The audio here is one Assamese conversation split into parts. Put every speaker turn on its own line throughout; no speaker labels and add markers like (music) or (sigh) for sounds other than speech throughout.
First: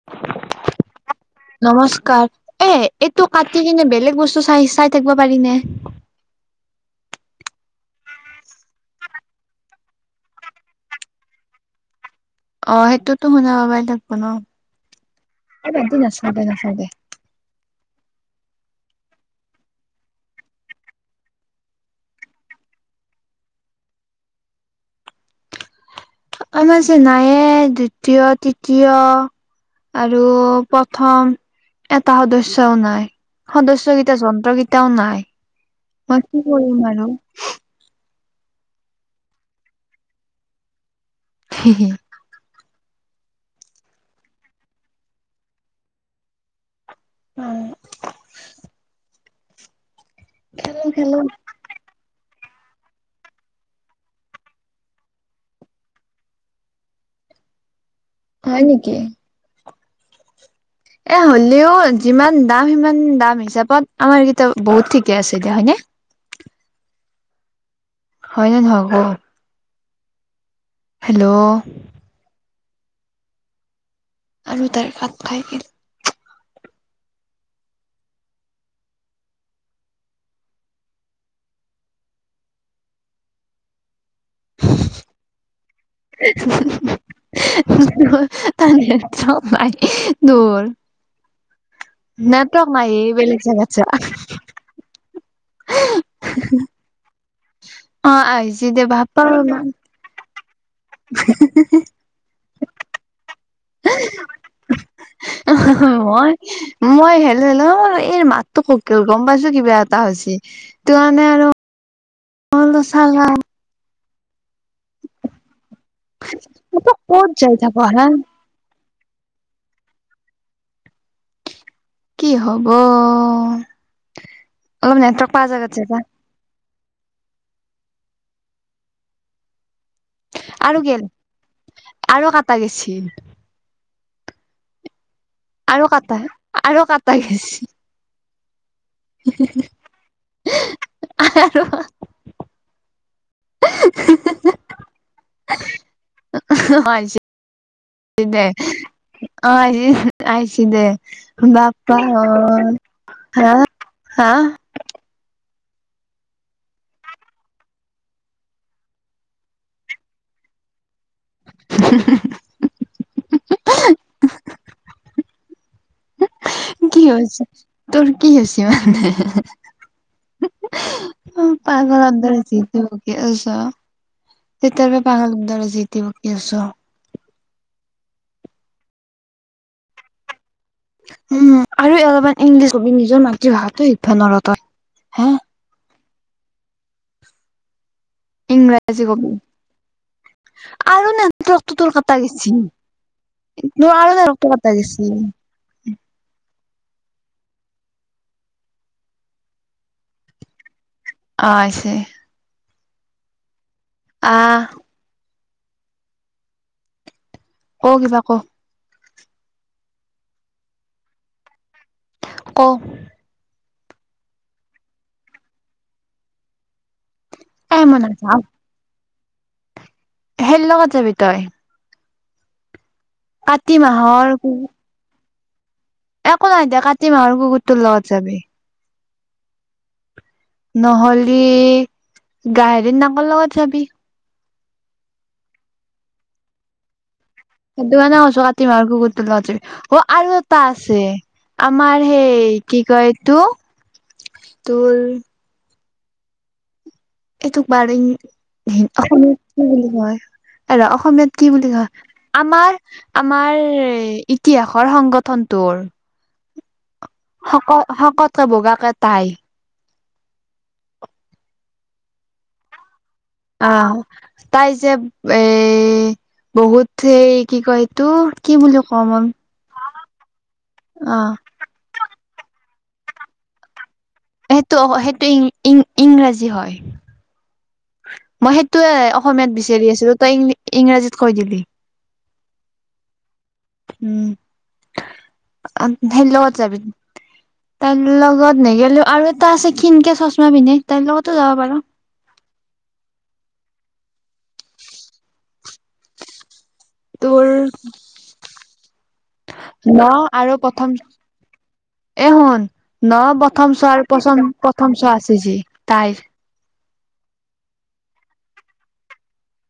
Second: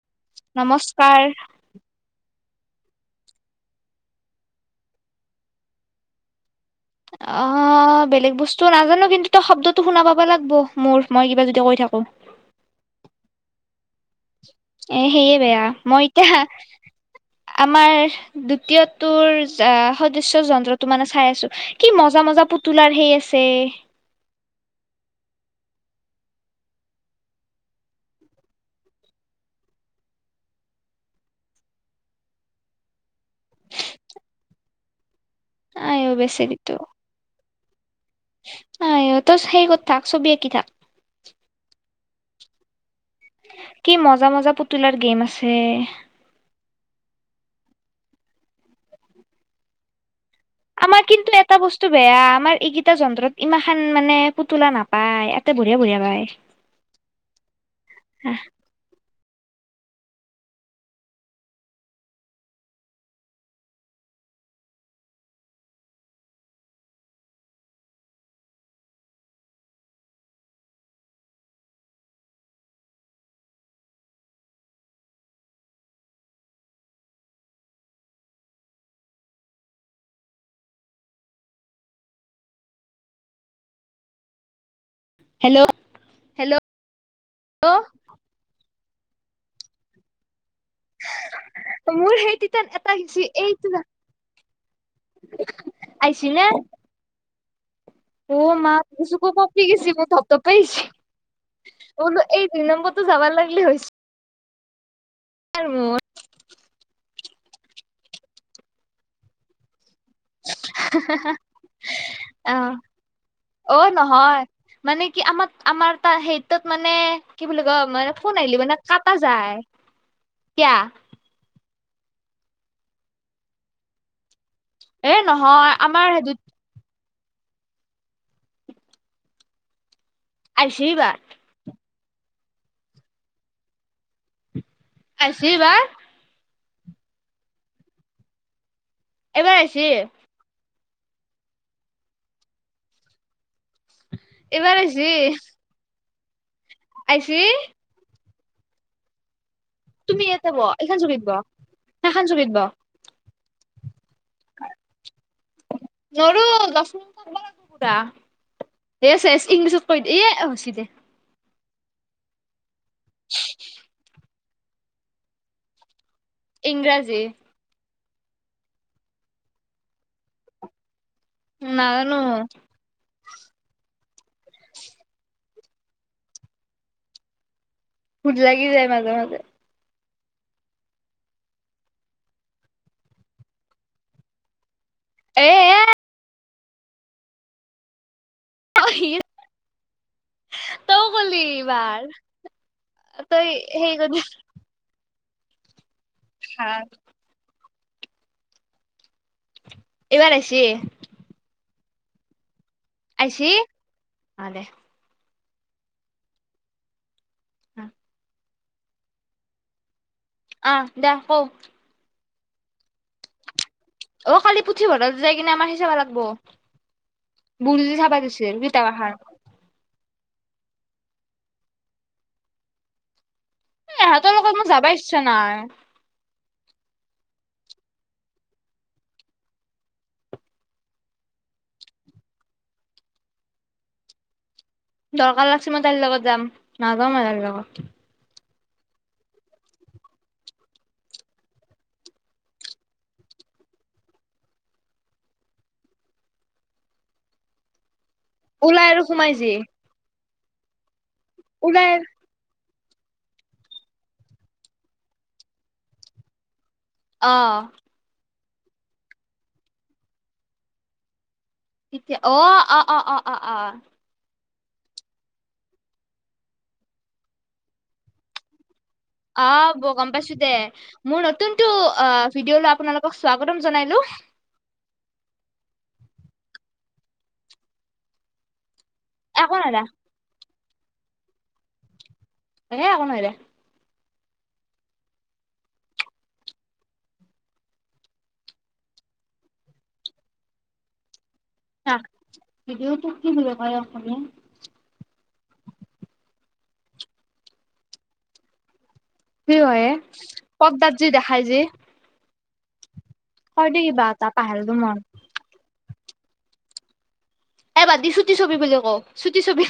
(inaudible)
নমস্কাৰ।
নমস্কাৰ এ, এটো, কাটি কিনে, বেলেগ বস্তু চাই, চাই থাকিব পাৰিনে।
অ', বেলেগ বস্তু নাজানো কিন্তু, তই শব্দ টো শুনা পাবা লাগব মোৰ, মই কিবা যদি কয় থাকো।
অ', সেইটোতো শুনা পাবা
এ, সেয় বেয়া, মই
নাচাও
এতিয়া
দে নাচাও দে
আমাৰ দ্বিতীয়টোৰ সদৃশ্য যন্ত্ৰটো মানে চাই আছো। কি মজা, মজা পুতলাৰ সেই আছে।
আমাৰ যে নাইয়ে দ্বিতীয়, তৃতীয়। আৰু প্ৰথম। এটা সদস্যও নাই, সদস্য কেইটা যন্ত্ৰ কিটাও নাই।
আই অ
মই কি
বেচেৰিটো
কৰিম বাৰু।
অ', নাইও টো সেই কৰি থাক, ছবি আকি থাক।
হেহে।
কি মজা, মজা পুতুলাৰ গেম আছে।
অ'। খেলো
আমাৰ
খেলো
কিন্তু এটা বস্তু বেয়া, আমাৰ এইকিটা যন্ত্ৰত ইমান মানে পুতলা নাপায়, এটাত বঢ়িয়া, বঢ়িয়া পায়। (inaudible)
হয় নেকি। এ', হ'লেও, যিমান দাম, সিমান দাম হিচাপত, আমাৰ কেইটা বহুত ঠিকে আছে দে হয়নে। হয় নে নহয় ক। হেল্ল'। আৰু তাৰ ভাত খাই কি (unintelligible)
হেল্ল'। হেল্ল'
(unintelligible)
মোৰ হেই তেতিয়া
নেটৱৰ্ক নাইয়ে
এটাগিচি
বেলেগ জেগাত
এ
যা
আহিছিলে।
অ
ও
আহিছি
মা,
দে বাপা
বুকু-চোকু কপি গৈছে, ধপ-ধপাই আহিচি। মই বোলো, এই দুই নম্বৰটো যাবা লাগিলে হৈছে। আৰু মোৰ
(inaudible) মই হেল্ল', হেল্ল', এ মাততো কক গ'ম পাইছোঁ কিবা এটা হৈছে। সেই টো কাৰণে আৰু
অ
চালা
অ', নহয় মানে কি আমাৰ আমাৰ তাৰ সেইটোত মানে
ক'ত
কি
যাই
বুলি
থাক
কয়
হা
মানে ফোন নাহিলি মানে কাটা যায় কিয়া
কি হ'ব অলপ
এ
নেটৱৰ্ক পোৱা
নহয়
জেগাত (unintelligible)
(unintelligible) আইছি
আৰু গেল
এইবাৰ
আৰু কাটা গেছি।
আইছি। এইবাৰ
আৰু কাটা আৰু কাটা গেছি।
এইবাৰ আইছি।
আৰু।
এইবাৰ আহিছি।
অ', আহিছি (unintelligible) দে
তুমি ইয়াতে
আহিছি
বহ
দে
এইখন চকীত বহ
বাপ্পা ঐ
সেইখন চকীত বহ
হা হা
নৰো (unintelligible) ইয়ে চেচ (unintelligible) ইংলিছত কৈ দে এ হৈছে দে
(inaudible)
(inaudible)
কি
ইংৰাজী
হৈ আছে তোৰ কি হৈছি মানে। উম পাগলৰ
নাজানো
দৰে (unintelligible) বকি আছ তেতিয়াৰ পৰা পাগলৰ দৰে যিতি বকি আছ।
ভুল লাগি যায় মাজে, মাজে।
উম আৰু অলপমান ইংলিছ কবি নিজৰ মাতৃভাষাটো শিকিবা নৰ তই হে।
(unintelligible)
ইংৰাজী কব
তই
আৰু
কলি
নেটৱৰ্কটো তোৰ
এইবাৰ।
কাটা গেছি।
তই সেই কৰি
(unintelligible) কাটা গেছি।
হা। এইবাৰ আইছি।
অ', আইছে।
আইছি?
আ। কো কিবা কো।
অ', দা কও
কো।
অ', কালি পুথিভঁৰাল যাই কিনে আমাৰ সেই চাবা লাগিব
এ
বুুলি
মই
চাবা
নাযাও
দিছিল কিতাপ এখন।
(unintelligible) সেই লগত যাবি তই। কাতি মাহৰ
এহঁতৰ লগত মোৰ যাবা ইচ্ছা নাই।
একো নাই দে কাতি মাহৰ কুকুৰটোৰ লগত যাবি। নহলি গাহৰি নাকৰ লগত যাবি।
দৰকাৰ লাগছে মই তাইৰ লগত যাম নাযাওঁ মই তাইৰ লগত।
সেইটো কাৰণে কৈছোঁ কাতিমাহৰ কুকুৰটোৰ লগত যাবি অ', আৰু এটা আছে। আমাৰ সেই কি কয় এইটো তোৰ এইটোক বা আৰু
ওলাই আৰু
(unintelligible)
সোমাই যি
অসমীয়াত কি বুলি কয়। এ ৰ' অসমীয়াত কি বুলি কয়,
ওলাই
আমাৰ আমাৰ ইতিহাসৰ সংগঠনটোৰ
অ
শকত, শকতকে বগাকে তাই।
এতিয়া অ', অ', অ', অ'।
অ', তাই যে, এ বহুত সেই কি কয় এইতো কি বুলি কম (unintelligible)
আহ, বৌ গম পাইছোঁ দে, মোৰ নতুন এইটো অ' ভিডিঅ' লৈ আপোনালোকক স্বাগতম জনাইলো।
সেইটো, সেইটো ই ইং ইংৰাজী হ'য়। মই সেইটোৱে অসমীয়াত
একো নাই দে
বিচাৰি আছিলো, তই ইং ইংৰাজীত কয় দিলি।
এ একো নহয় দে।
উম, (unintelligible) সেই লগত যাবি? তাইৰ লগত নেগেলিওঁ, আৰু এটা আছে ক্ষীনকে চশমা পিন্ধে, তাইৰ লগতো যাব পাৰো।
ভিডিঅ' তোক কি বুলি কয় এ অসমীয়াত?
তোৰ
কি হয়ে,
ন আৰু প্ৰথম
পৰ্দাত যি দেখাই যি।
এ শুন, ন প্ৰথম চ‌
কিবা
আৰু
এটা পাহৰিলো মই।
প্ৰথম চোৱা আছে যি তাই।
এ বাদি চুটি ছবি বুলি কওঁ, চুটি ছবি,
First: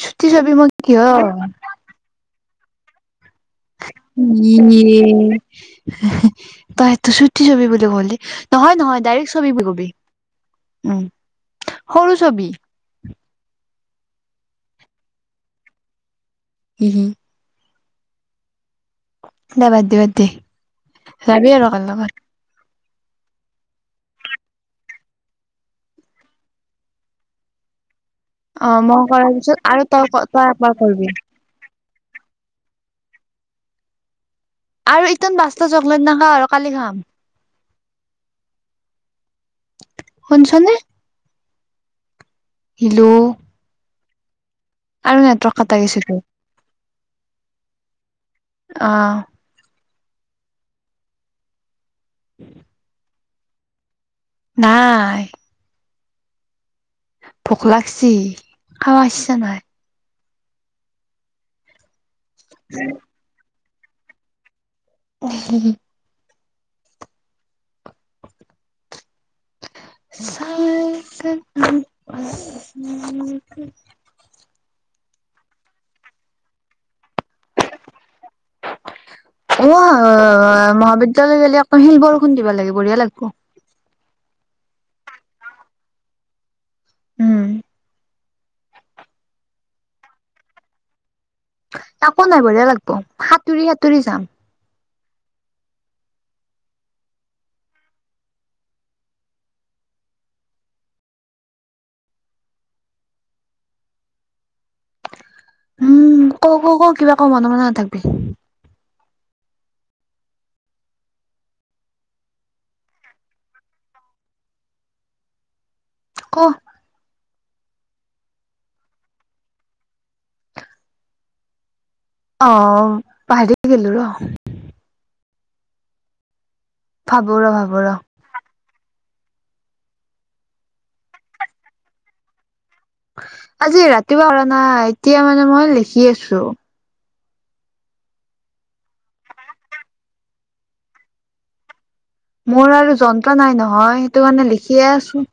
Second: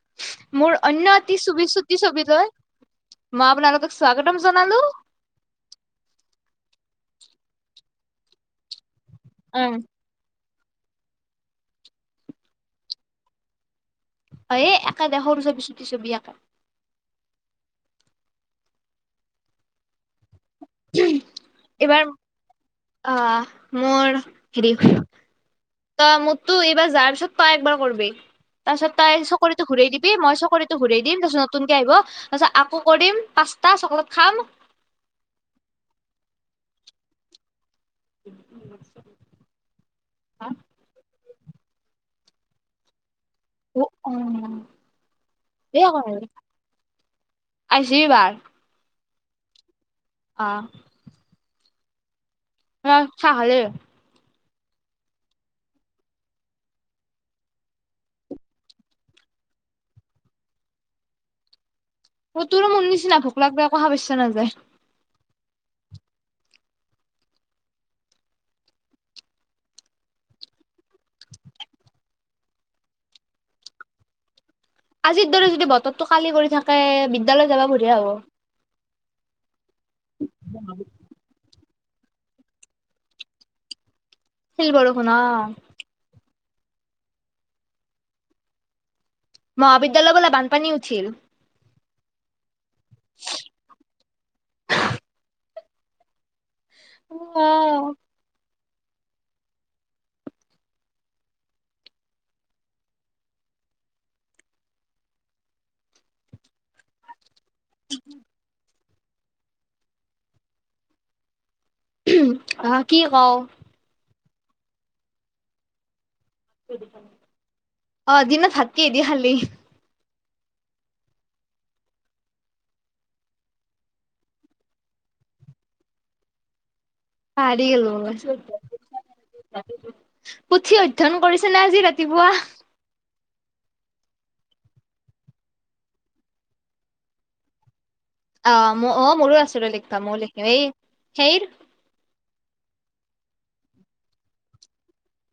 চুটি ছবি মই
মোৰ
কিয়
অন্য এটি ছবি চু চুটি ছবিলৈ, মই আপোনালোকক স্বগতম জনালো।
উম। তই সেতো চুটি ছবি বুলি কলি, নহ'য় নহ'য় ডাইৰেক্ ছবি বুলি
উম
কবি। উম, সৰু ছবি।
অ', এ একে দে সৰু চবি, চুটি চবি একে।
উম। দে বাদ দি, বাদ দি, যাবি আৰু কাৰ লগত।
অ' মোৰ হেৰি ত' মোকতো এইবাৰ যাৰ পিছত তই একবাৰ কৰিবি।
অ
তাৰপিছত
মই
তাই
কৰাৰ পিছত
চকৰিতো
আৰু
ঘূৰাই
তই
দিবি, মই
তই একবাৰ
চকৰিতো ঘূৰাই
কৰিবি
দিম, তাৰপিছত নতুনকে আহিব, তাৰপিছত আকৌ কৰিম, পাঁচটা চকলেট খাম
আৰু ইতান পাঁচটা চকলেট নাখাওঁ আৰু কালি খাম।
(inaudible)
শুনছনে? হেল্ল'।
উ অ',
কটা
এ একো
গৈছেতো
নহয় আৰু, আহিছি এবাৰ?
অ'।
অ'।
(inaudible)
অ', চাহ খালি?
নাই। ভোক লাগচি, খাবা ইচ্ছা নাই।
অ', তোৰো মোৰ নিচিনা, ভোক লাগলি একো খাবা ইচ্ছা নাযায়।
(unintelligible) (inaudible)
আজিৰ দৰে যদি বতৰটো কালি কৰি থাকে, বিদ্যালয় যাবা বঢ়িয়া হ'ব।
অ' মহাবিদ্যালয় গলি আকৌ শিল বৰষুণ দিবা লাগে, বঢ়িয়া লাগিব।
শিল বৰষুণ অ
উম্।
মহাবিদ্যালয় বোলে বানপানী উঠিল।
একো নাই বঢ়িয়া লাগব সাঁতুৰি সাঁতুৰি যাম।
অ।
উম ক, ক, ক, কিবা ক মনে মনে নাথাকিবি।
আহ কি কওঁ।
ক'
অ' দিনত ভাত কিহেদি খালি?
অ' পাহৰি গেলো ৰ। ভাবো ৰ
পাহৰি
ভাবো ৰ
গলো ৰচোন। পুথি অধ্যয়ন কৰিছে নে আজি ৰাতিপুৱা।
আজি ৰাতিপুৱা অৰা নাই এতিয়া মানে মই লিখি আছো।
অ, ম, অ, মোৰো আছিলো ৰ লিখিবা ময়ো লিখিম এই সেইৰ
মোৰ আৰু যন্ত্ৰ নাই নহয়, সেইটো কাৰানে লিখিয়ে আছো।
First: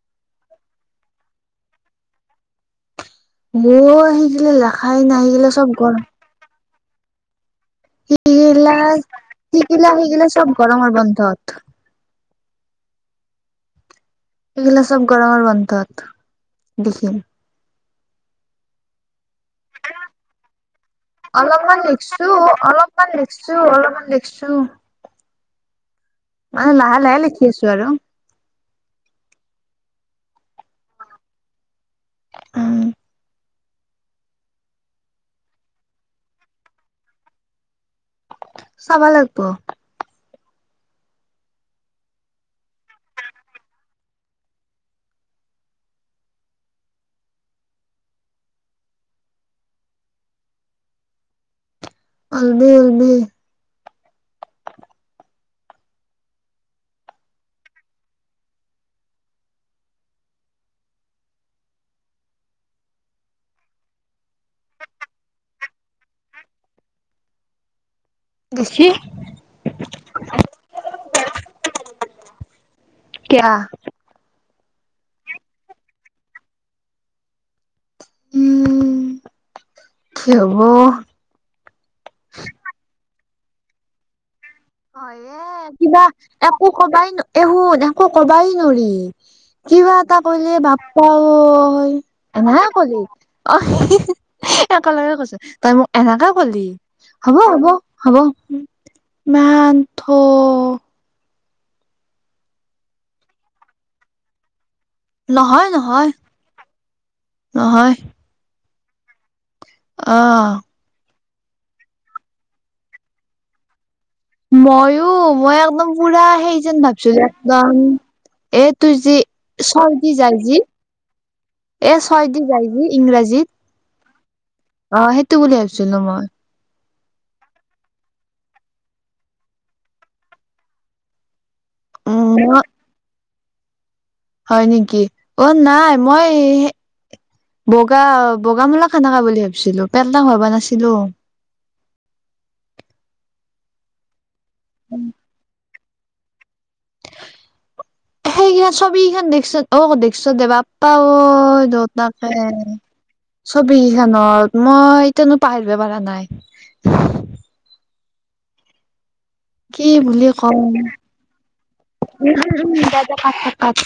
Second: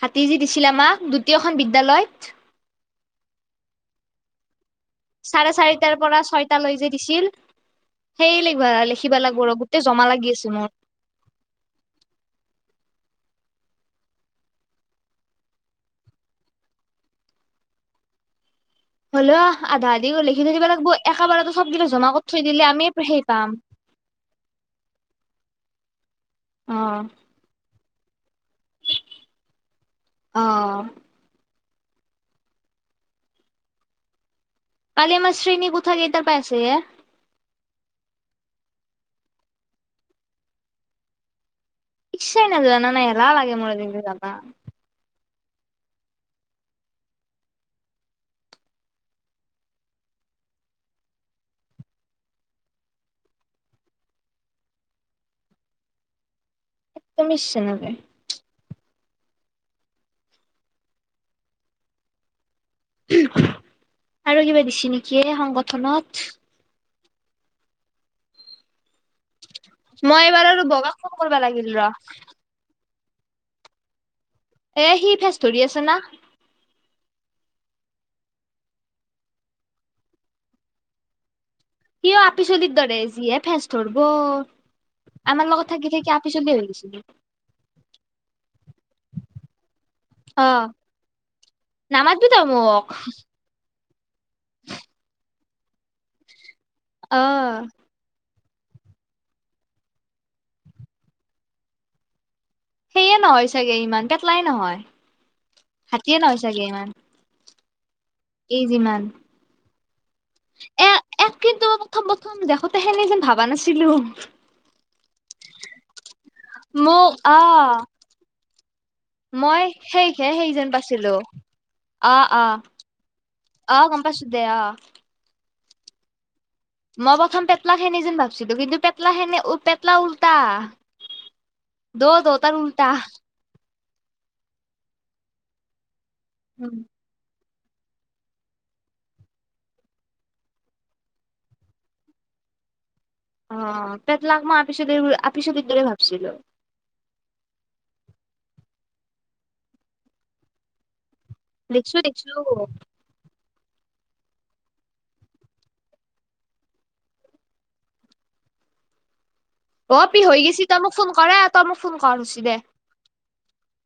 হাতীজী দিছিলে আমাক দ্বিতীয়খন বিদ্যায়ালয়ত।
অ, আহি গিলে লাখাই নাহি গিলে চব গৰ
লৈ যে দিছিল সেই লাখিবা,
সেইগিলা
লিখিবা লাগিব ৰ গোটেই জমা লাগি আছে মোৰ
ৰ, বন্ধত। এইগিলা চব গৰমৰ বন্ধত দেখি
হ'ল আধা আদি গ' লিখি থ যিবিলাক
অলপমান লিকছো, অলপমান
সেই পাম
লিকছো অলপমান। (unintelligible) মানে লাহে, লাহে লিখি আছো আৰু।
অহ।
উম
আালি মছ্ৰী ন, কুথা গেইটা পেছে হ
চাব লাগিব।
শশাইনদ নানয়ৰা লাগে মোৰ দিছলা।
আলনে, আলনে
(unintelligible) আৰু কিবা দিছে নেকি সংগঠনত।
গেছি
মই এবাৰ আৰু বগা, চগ কৰিবা লাগিল ৰ।
কিয়
এ, সি ভেজ ধৰি আছে না।
উম, কি হ'ব।
সিয় আপি চলিত ধৰে যিহে ফেচ ধৰব।
অ,
আমাৰ
এ,
লগত থাকি
কিবা
থাকি আপিচলি হৈ
একো
গৈছিলি
কবাই ন। একো কবাই নোৱাৰি। কিবা এটা
অ
কলে বাপ, পা,
নামাতবি তই
এনে
মোক
কলে। অ, একেলগে কৈছ, তই মোক এনেকে কলি
অ
হ'ব, হ'ব। হ'ব। মোনথ
সেয়ে নহয় চাগে, ইমান পেটলাই নহয়।
নহয়, নহয়, নহয়।
এই যিমান
অ'।
এ, এক কিন্তু প্ৰথম প্ৰথম দেখোতে সেনেখিনি ভাবা নাছিলো।
ময়ো মই একদম পুৰা সেই যেন ভাবছো
মোক
যে
অ
একদম। এ, তোৰ যি
মই
চৰ্দি
সেইহে
যাই
সেই
যি
যেন পাইছিলো
এ,
অ
ছয় দি
অ
যায় যি ইংৰাজীত
অ, গম পাইছো দে অ
অ, সেইটো বুলি ভাবিছিলো মই।
মই প্ৰথম পেটলা খেনি যেন ভাবছিলো কিন্তু পেটলাখেনে, পেটলা উল্টা দৌ,
উম
দৌতাৰ উল্টা।
হয়, নিকি অ, নাই, মই এ সে বগা, বগা মূলা খানাকা বুলি ভাবছিলো পেল ডাঙৰ বুলি ভাবা নাছলো।
অ, পেটলাক, মই আপিছলি, আপিছলি দৰে ভাবছিলো।
সেইকেই ছবিখন দেখছোন অ, দেখছো দে বাপ্পা ঐ দৌ,
দেখছো দেখছো
দৌতাকে। ছবিকিখনত মই এতানৈ পাহৰিব পাৰা নাই। কি
অ পি
বুলি
হৈ
কঙ
গৈছি
উম
তই মোক ফোন কৰা তই মোক ফোন কৰ
উম
হৈছে
উম দে দে কাট কাট কাট